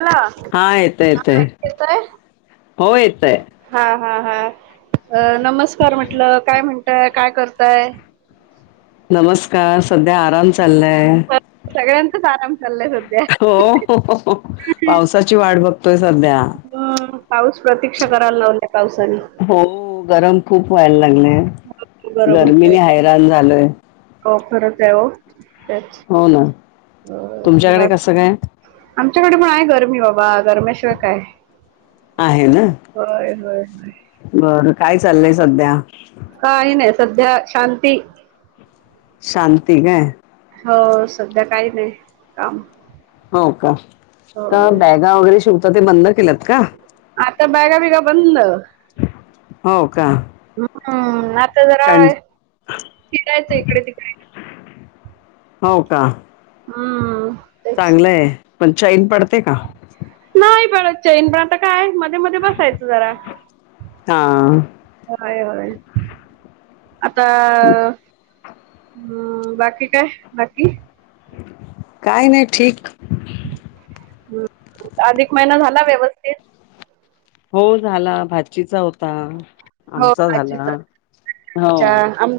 [unintelligible] हा येतय येतय हो येतय हा हा नमस्कार म्हटलं काय म्हणताय काय करताय नमस्कार सध्या आराम चाललाय सगळ्यांचाच आराम चालाय सध हो पावसाची वाट बघतोय सध्या हम्म पाऊस प्रतीक्षा करायला लावल्या पावसाने हो गरम खूप व्हायला लागलेय गरम होतय गरमीने हैरान झालोय हो खरंच आहे हो. हो ना, अ तुमच्याकडे कसं काय आमच्याकडे पण आहे गरमी बाबा गरमे ट काय? आहे ना, होय होय होय. बरं काय चाललंय सध्या काही नाही सध्या शांती शांती का ह [unintelligible] हो का का बॅगा वगैरे शिवत ते बंद केलंत का? त्या बॅगा बिगा बंद. हो. का हम्म आता जरा कण फिरायचं इकडे तिकडे. हो का हम्म. तेच चांगलंय पण चैन पडते का? नाही चैन पण आता काय मध्ये मध्ये बसायचं जरा हा. होय हय आता. हम्म बाकी काय बाकी काही नाही ठीक. अधिक महिना झाला व्यवस्थित हो झाला भाजीचा होता. हो आमचा झाला आजीचा हो. अच्छा आम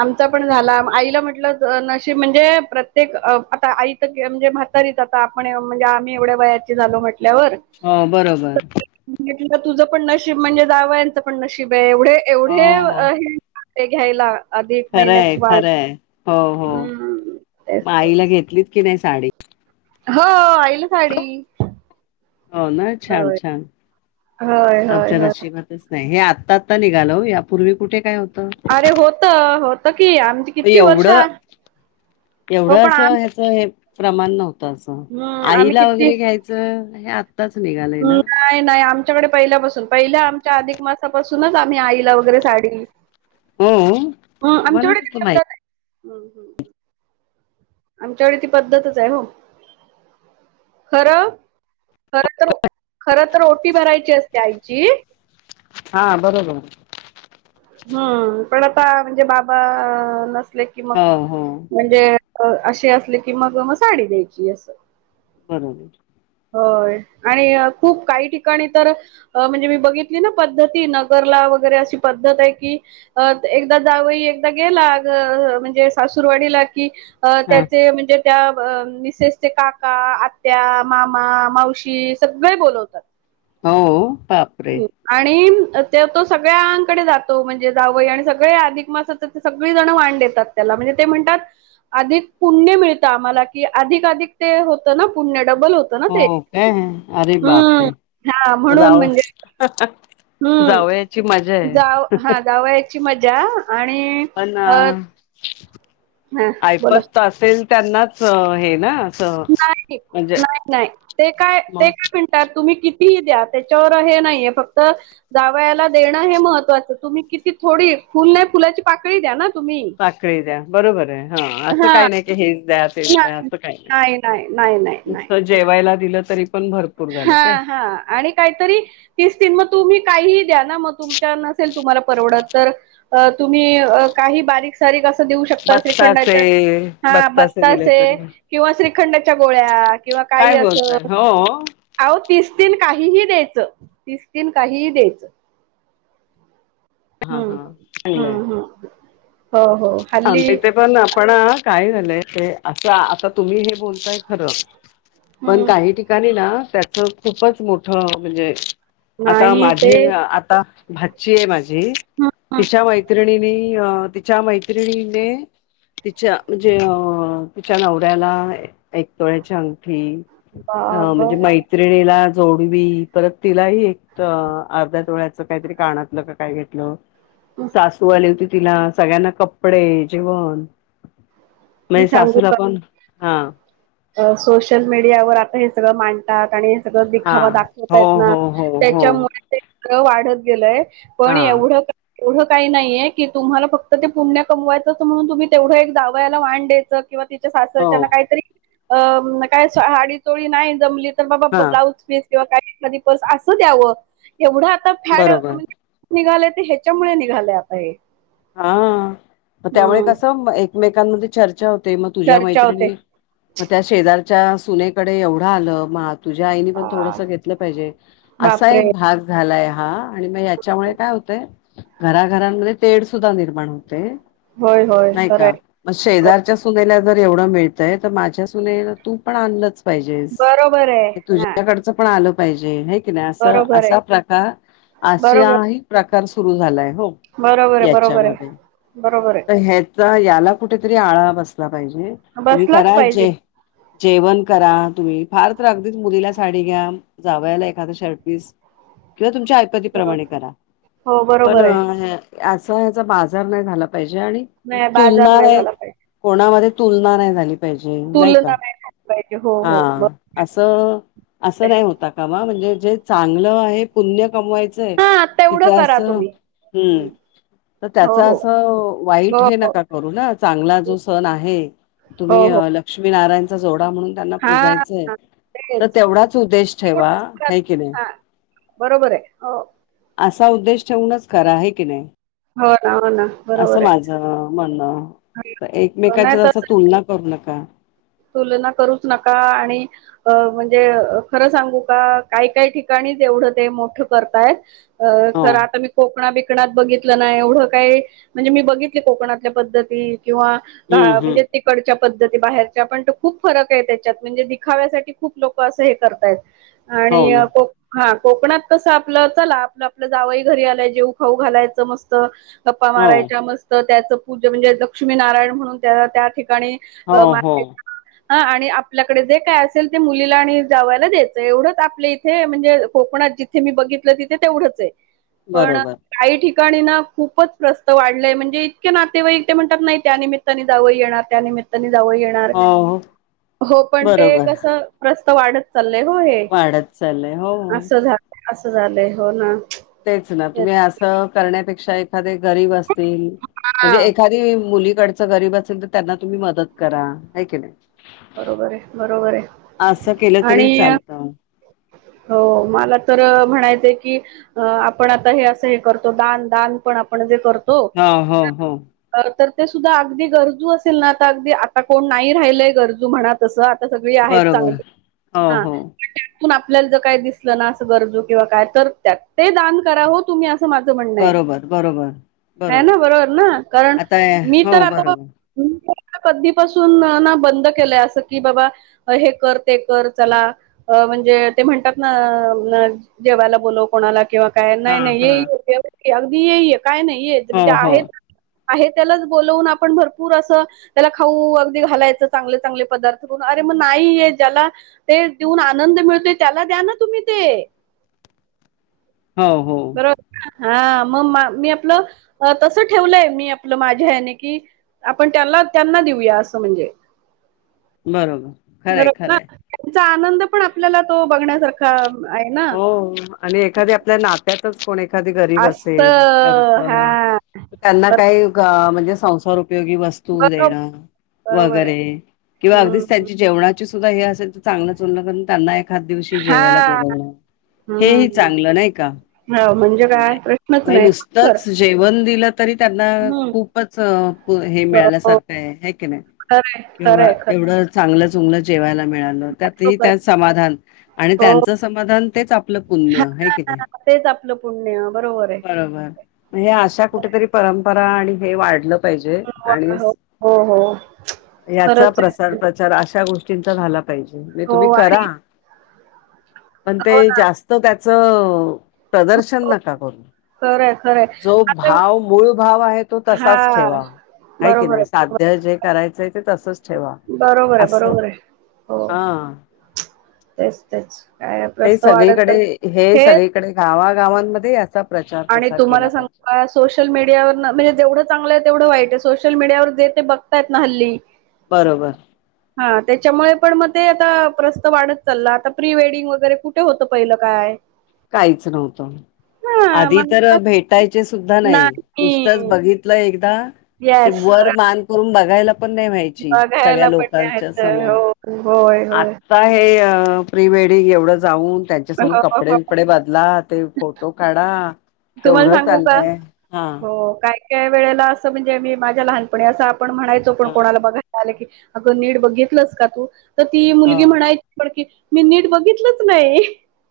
आमचा पण झाला. आईला म्हटलं अ नशीब म्हणजे प्रत्येक अ आता आई तर म्हणजे म्हातारी आता आपण म्हणजे आम्ही एवढ्या वयाची झालो म्हट हो बरोबर. [unintelligible] तुझं पण नशीब म्हणजे जावयांचं पण नशीब आहे एवढे एवढे हो आहे ते घ्यायला. अधिक खरंय महिन्याची वाण खरंय हो हो हम्म तेच म तेच आईला घेतलीत की नाही साडी हो आईल साडी हो ना, छान होय छान होय होय आमच्या होय नशिबातच नाही हे आ आता आता निघालो यापूर्वी कुठे काय हेत अरे होत होत की आमची किती वर्ष एवढं आ- हो एवढं पण अस आम ह्याच हे. प्रमाण नव्हतं असं हम्म आम्ही आईला किती वगैरे घ्यायचं हे आत्ताच निघालंय ना, आमच्या कडे पहिल्यापाून पहिल्या आमच्या अधिक मासापूनच आम्ही आई ला वगैरे साडी हो अ मला आमच्याकडे नव्हतं [unintelligible] माहित हम्म हम्म हम्म. आमच्याकडे ती पद्धतच आहे हो खरं खर तर वो खर तर ओटी भरायची असते आईची हा बरोबर. ह पण आता म्हणजे बाबा नसले कि मग हो हो म्हणजे अ असे असले की मग म साडी द्यायची असं बरोबर. होय आणि खूप काही ठिकाणी तर म्हणजे मी बघितली ना, पद्धती नगरला वगैरे अशी पद्ध पधत आहे की अ एकदा जावई एकदा गेला ज अ म्हणजे सासुरवाडीला कि अ हा त्याचे म्हणजे त्या मिसेसचे काका, आत्या, मामा, मावशी सगळे बोलवतात. हौ आणि ते तो सगळ्यांकडे जातो. म्हणजे जावंय आणि सगळे अधिक मासा ते सगळी जण वाांण देतात त्याला. म्हणजे ते म्हणतात अधिक पुण्य मिळत आम्हाला की अधिकधिक ते होत ना पुण्य. डबल होत ना ते हो काय अरे हम्म बापरे हा म्हणून जाव म्हणजे [inaudible] जावयाची मजा हम्म आहे जाव हा जावयाची मज जा्या आणि अ हा बोला आयपत असेल त्यांनाच हे ना असं नाही म्हणजे नाही नाही ते काय मग ते काय म्हणतात तुम्ही किती फी द्या त्याच्यावर हे नाहीये फक्त जावयाला देणं हे महत्त्वाचं तुम्ही किती थोडी फुल नाही फुलाची पाकळी द्या ना. तुम्ही साखळी द्या. बरोबर आहे. हा असं हां. काही नाही की हेच द्या तेच द्या असं काही नाही. नुसत जेवायला दिलंच हा हा आणि काहीतरी तीस तीन मग तुम्ही काही द्या ना मग तुमचा नसेल तुम्हाला परवडत तुम्ही काही बारीक सारीक देऊ शकता बत्तासे श्रीखंडाच्या हा दिले बत्तासे तरी किंवा श्रीखंडाच्या गोळ्या किंवा म काही काय असं बोलताय हो अहो तिसतीन काहीही द्यायचं. तिसतीन काहीही द्यायचं. हा हं. हा हं, चांगलंय. हं. हो, हो. हल्ली तिथे पण आपण काय झाल अस आता तुम्ही हे बोलताय खर. पण हं. काही ठिकाणी ना त्याच खूपच मोठ म्हणजे आता नाही ते माझी आता भाच्ची आहे माझी. हं, हं. तिच्या मैत्रिणीनी तिच्या मैत्रिणीने तिच्या म्हणजे अ तिच्या नवऱ्याला एकतोळ्याच्या अंगठी अ बाबा! म्हणजे मैत्रिणीला जोडवी परत तिलाही एक अर्ध्या तोळ्याच काहीतरी कानातल काय घेतलं हं. सासू आली होती. तिला सगळ्यांना कपडे जेवण मी म्हणजे सांगू सासूला का? पण हा सोशल मीडियावर आता हे सगळं मांडतात. आणि हा दिखावा दाखवत हो आहेत ना हो हो हो त्याच्यामुळे ते वाढत गेलंय पण हा एवढं एवढं काही नाहीये की तुम्हाला फक्त ते पुण्य कमवायचं म्हणून तुम्ही तेवढं एक जावयाला तीच्या वाण डे च, किंवा तिच्या सासर हो काहीतरी अ साडी चोळी नाही जमली तर बाबा हा ब्लाउज पीस किंवा काही एखादी पर्स असु द्यावं. एवढं आता फॅड बरोबर निघालय ते ह्याच्यामुळे निघालय आता हे. हा त्यामुळे हम्म कसं एकमेकांमध्ये चर्चा होती. ते मग तुझ्या चर्चा होते मैत्रिणी मग त्या शेजारच्या सुनेकडे एवढं आलं. मग तुझ्या आईनी पण हा थोडस घेतलं पाहिजे. असा बापरे एक भाग झालाय. हा आणि मग याच्यामुळे काय होतय घराघरांमध्ये तेड सुद्धा निर्मा होय होय नाही खरंय का म हो शेजारच्या सुनेला जर एवढं मिळतय तर माझ्या सुनेन तू पण आणलच. बरोबर आहे हा तुझ्याकडच पण आल पाहिजे आहे की नाही. असं बरोबर आहे असा प्रकार बरोबर अशा ही प्रकार सुरू झालाय. हो बरोबर आहे. बरोबर आहे. याच्यामध्ये बरोबर आहे. तर ह्याचा याला कुठेतरी आळा बसला पाहिजे. तुम्ही बसलाच कराल पाहिजे जे जेवण करा. तुम्ही फार तर अगदीच मुलीला साडी घ्या. जावयला एखाद शर्ट पीस [inaudible] किंवा तुमच्या बरोबर. ऐपतीप्रमाणे करा हो पण बरोबर आहे अस ह्याचा बाजार नाही झाला पाहि जे आणि नाही बाजार तुलना नाही झाला पाहिजे कोणामध्ये तुलना नाही झाली पाहिजे नाही का? तुलना झाली पाहिजे हो हा हो बरोबर असं असं आहे नाही होता कामा म्हणजे जे चांगलं आहे पुण्य कमवायचंय हा तिथे तेवढं करा असं तुम्ही हम्म तर हो त्याचा हो अस वाईट हो हे हो नका करू ना चांगला जो सण आहे. हो तुम्ही हो लक्ष्मीनारायणचा जोड म्हणून त्यांना हा पुजायचंय हा तेच तर तेवढाच उद्देश ठेवा तेवढंच करा. हाय की नाही. हा बरोबर आहे हो असा उद्देश ठेवूनच करा आहे की नाही. हो ना हो ना असं बरोबर आहे माझ म्हणणं तर हा. नाही एकमेकाच्या असं तसं तुलना करू नका. तुलना करूच नका आणि म्हणजे खरं सांगू का काही काही ठिकाणी तेवढं ते मोठं करतायेत हो तर आता मी कोकणा कोकणात बघितलं नाही एवढं काय म्हणजे मी बघितले कोकणातल्या पद्धती किंवा घ हम्म हम्म म्हणजे तिकडच्या पद्धती बाहेर पण खूप फरक आहे त्याच्यात म्हणजे दिखाव्यासाठी खूप लोक असं हे करतायत. हो आणि ना कोक हा कोकणात कसं आपलं चला आपलं आपलं जावई घरी आला जेऊ खाऊ घालायचं मस्त गप्पा हो मारायच्या मस्त त्याचं पूजा म्हणजे लक्ष्मी नारायण म्हणून त्या त्या ठिकाणी हो हो हा आणि आपल्याकडे जे काय असेल ते मुलीला आणि जावायला द्यायचं एवढंच आपले इथे म्हणजे कोकण णात जिथे मी बघितलं तिथे तेवढंच आहे पण बरोबर काही ठिक ठिकाणी खूपच प्रस्त वाढलेय म्हणजे इतके नातेवाईक ते म्हणतात नाही त्या निमित्ताने जावं येणार त्या निम त्ताने जावई येणार हो हो हो पण बरोबर तेकसं प्रस्थ वाढत चाल होय वाढत चाललंय हो हो अस झा अस झालंय हो ना तेच ना तुम्ही असं करण्यापेक्षा एखाद गरीब असतील हा म्हणजे एखादी मुली डच गरीब असेल तर त्यांना तुम्ही मदत करा हाय की नाही. बरोबर आहे बरोबर आहे असं केलं तरी आणि चालतं हो मला तर म्हणायचय की आपण आता हे असं हे करतो दान दान पण आपण जे करतो हा हो हो तर ते सुद्धा अगदी गरजू असेल ना आता अगदी आता कोण नाही राहिलय गरजू खरा तसा सगळी आहेत बरोबर चांगली हो हा हो आपल्याला जर काय दिसलं ना अस गरजू किंवा काय तर त्यात ते दान करावं तुम्ही अस बरोबर बरोबर है ना बरोबर ना कारण आता मी तर हो आता बरोबर कधी पासून ना बंद केलंय अस की बाबा हे कर ते कर चला म्हणजे ते म्हणतात ना जेवायला बोलाव कोणाला किंवा काय हा नाही नाही येई हा एवढ अगदी ये येे काय नाही येेत हो म्हणजे हो आहेत आहे त्यालाच बोलवून आपण भरपूर असं त्याला खाऊ अगदी घालायचं चांगले चांगले पदार्थ करून अरे मग नाही ज्याला ते देऊन आनंद मिळतोय त्याला द्या ना तुम्ही ते हो हो बरोबर हा मग मी आपलं तस ठेवलंय मी आपलं माझ्या याने की आपण त्यांना त्यांना देऊया असं म्हणजे बरोबर खरंय खरंय चा आनंद पण आपल्याला तो बघण्यासारखा आहे ना हो आणि एखाद्या आपल्या नात्यातच कोण आहे. एखादी गरीब असत असेल त्यां हा तेव्हा त्यांना बर- काही म्हणजे संसार उपयोगी वस्तू बरोबर देणं बरोबर आहे वगैरे किंवा अगदीच हम्म त्यांची जेवणाची सुद्धा हे असेल तर चांगलं चुललं करून त्यांना एखाद दिवशी जेवायला हा पुरवणं हे ह हम्म चांगलं नाही का हो काय म्हणजे प्रश्नच नाही बरोबर नुसतच जेवत तरी त्यांना हम्म खूपच हे हो हो. मिळाल्यासारखं आहे ह की नाही खरंय किंवा खरंय खरं एवढं चांगलंच चुगल जेवायला मिळाल त्यात ही बरोबर त्यात आहे. समाधान हो तेच आपलं पुण्य आहे हा, कि नाही तेच आपलं पुण्य बरोबर आहे बरोबर हे अशा कुठेतरी परंपरा आणि हे वाढ म्हणलं पाहिजे आणि हो हो हो हो. याचा खरंच प्रसार आहे प्रचार अशा गोष्टी चिं झाला पाहिजे म्हणज हो तुम्ही करा आणि पण ते हो ना जास्त त्याच प्रदर्शन नका करू खरंय खरंय जो आता भाव मूळ भाव आहे तो हा तसाच ठेवा आहे की नाही साध्य जे करायचंय ते तसच ठेवा बरोबर बरोबर आहे असं बरोबर आहे हो हा तेच तेच काय ते प्रस सगळीकडे हे सगळीकडे गावागावांमध्ये यांचा आणि तुम्हाला सांगूका सोशल मीडियावर म्हणजे जेवढं चांगलं आहे तेवढं वाईट सोशल मीडियावर जे ते बघतायत ना हल्ली बरोबर हा त्याच्यामुळे पण मग ते आता प्रस्त वाढत चालला आता प्री वेडिंग वगैरे कुठे होतं पहिलं काय काहीच नव्हत हा आधी मग तर आता भेटायचे नाही नुसतच बघितलं एकदा येस वर मान करून बघाय पण नाही व्हायची सगळ्या बघायला पण लोकांच्या नाही समोर हो होय होय आजता [unintelligible] हे प्री वेडिंग एवढं जाऊन त्यांच्या समोर हो, कपडे हो. विपडे बदला ते फोटो काढा तुम्हाला केवढ चाललंय हा त्या वेळेला असं म्हणजे मी माझ्या लहानपणी असं आपण म्हणायचो पण हा कोणाला बघायला आलं की अगं नीट बघितलंस का तू तर ती हा मुलगी म्हणायची पण की मी नीट बघितलंच नाही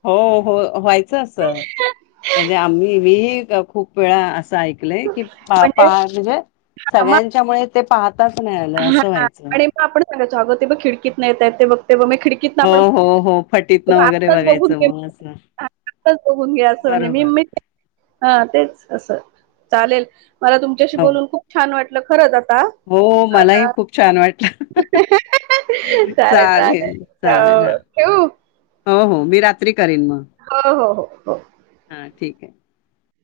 हो हो व्हायचं अस म्हणजे आम्ही ही खूप वेळा अस क [unintelligible] म्हणजे हां, मग सगळ्यांच्या मुळे ताच [unintelligible] नाही आलं असं व्हायचं स [unintelligible] अगं ते बघ खिडकीत येत ते बघ तेव्हा मी खिडकीत ना हो, आपण हो, हो. ते फटीतनं वगैरे आत्ताच बघून बघायचं घे मग असं. आता बघून घ्या असं म्हणजे मी बरोबर. हा तेच असं चालेल मला तुमच्याशी हो. बोलून खूप छान वाटलं खरं हो मलाही खूप छान वाटलं चालेल सले चालेल. हां. [unintelligible] ठेवू हो हो मी रात्री करेन मग हो हो हो हो ह ठीक आहे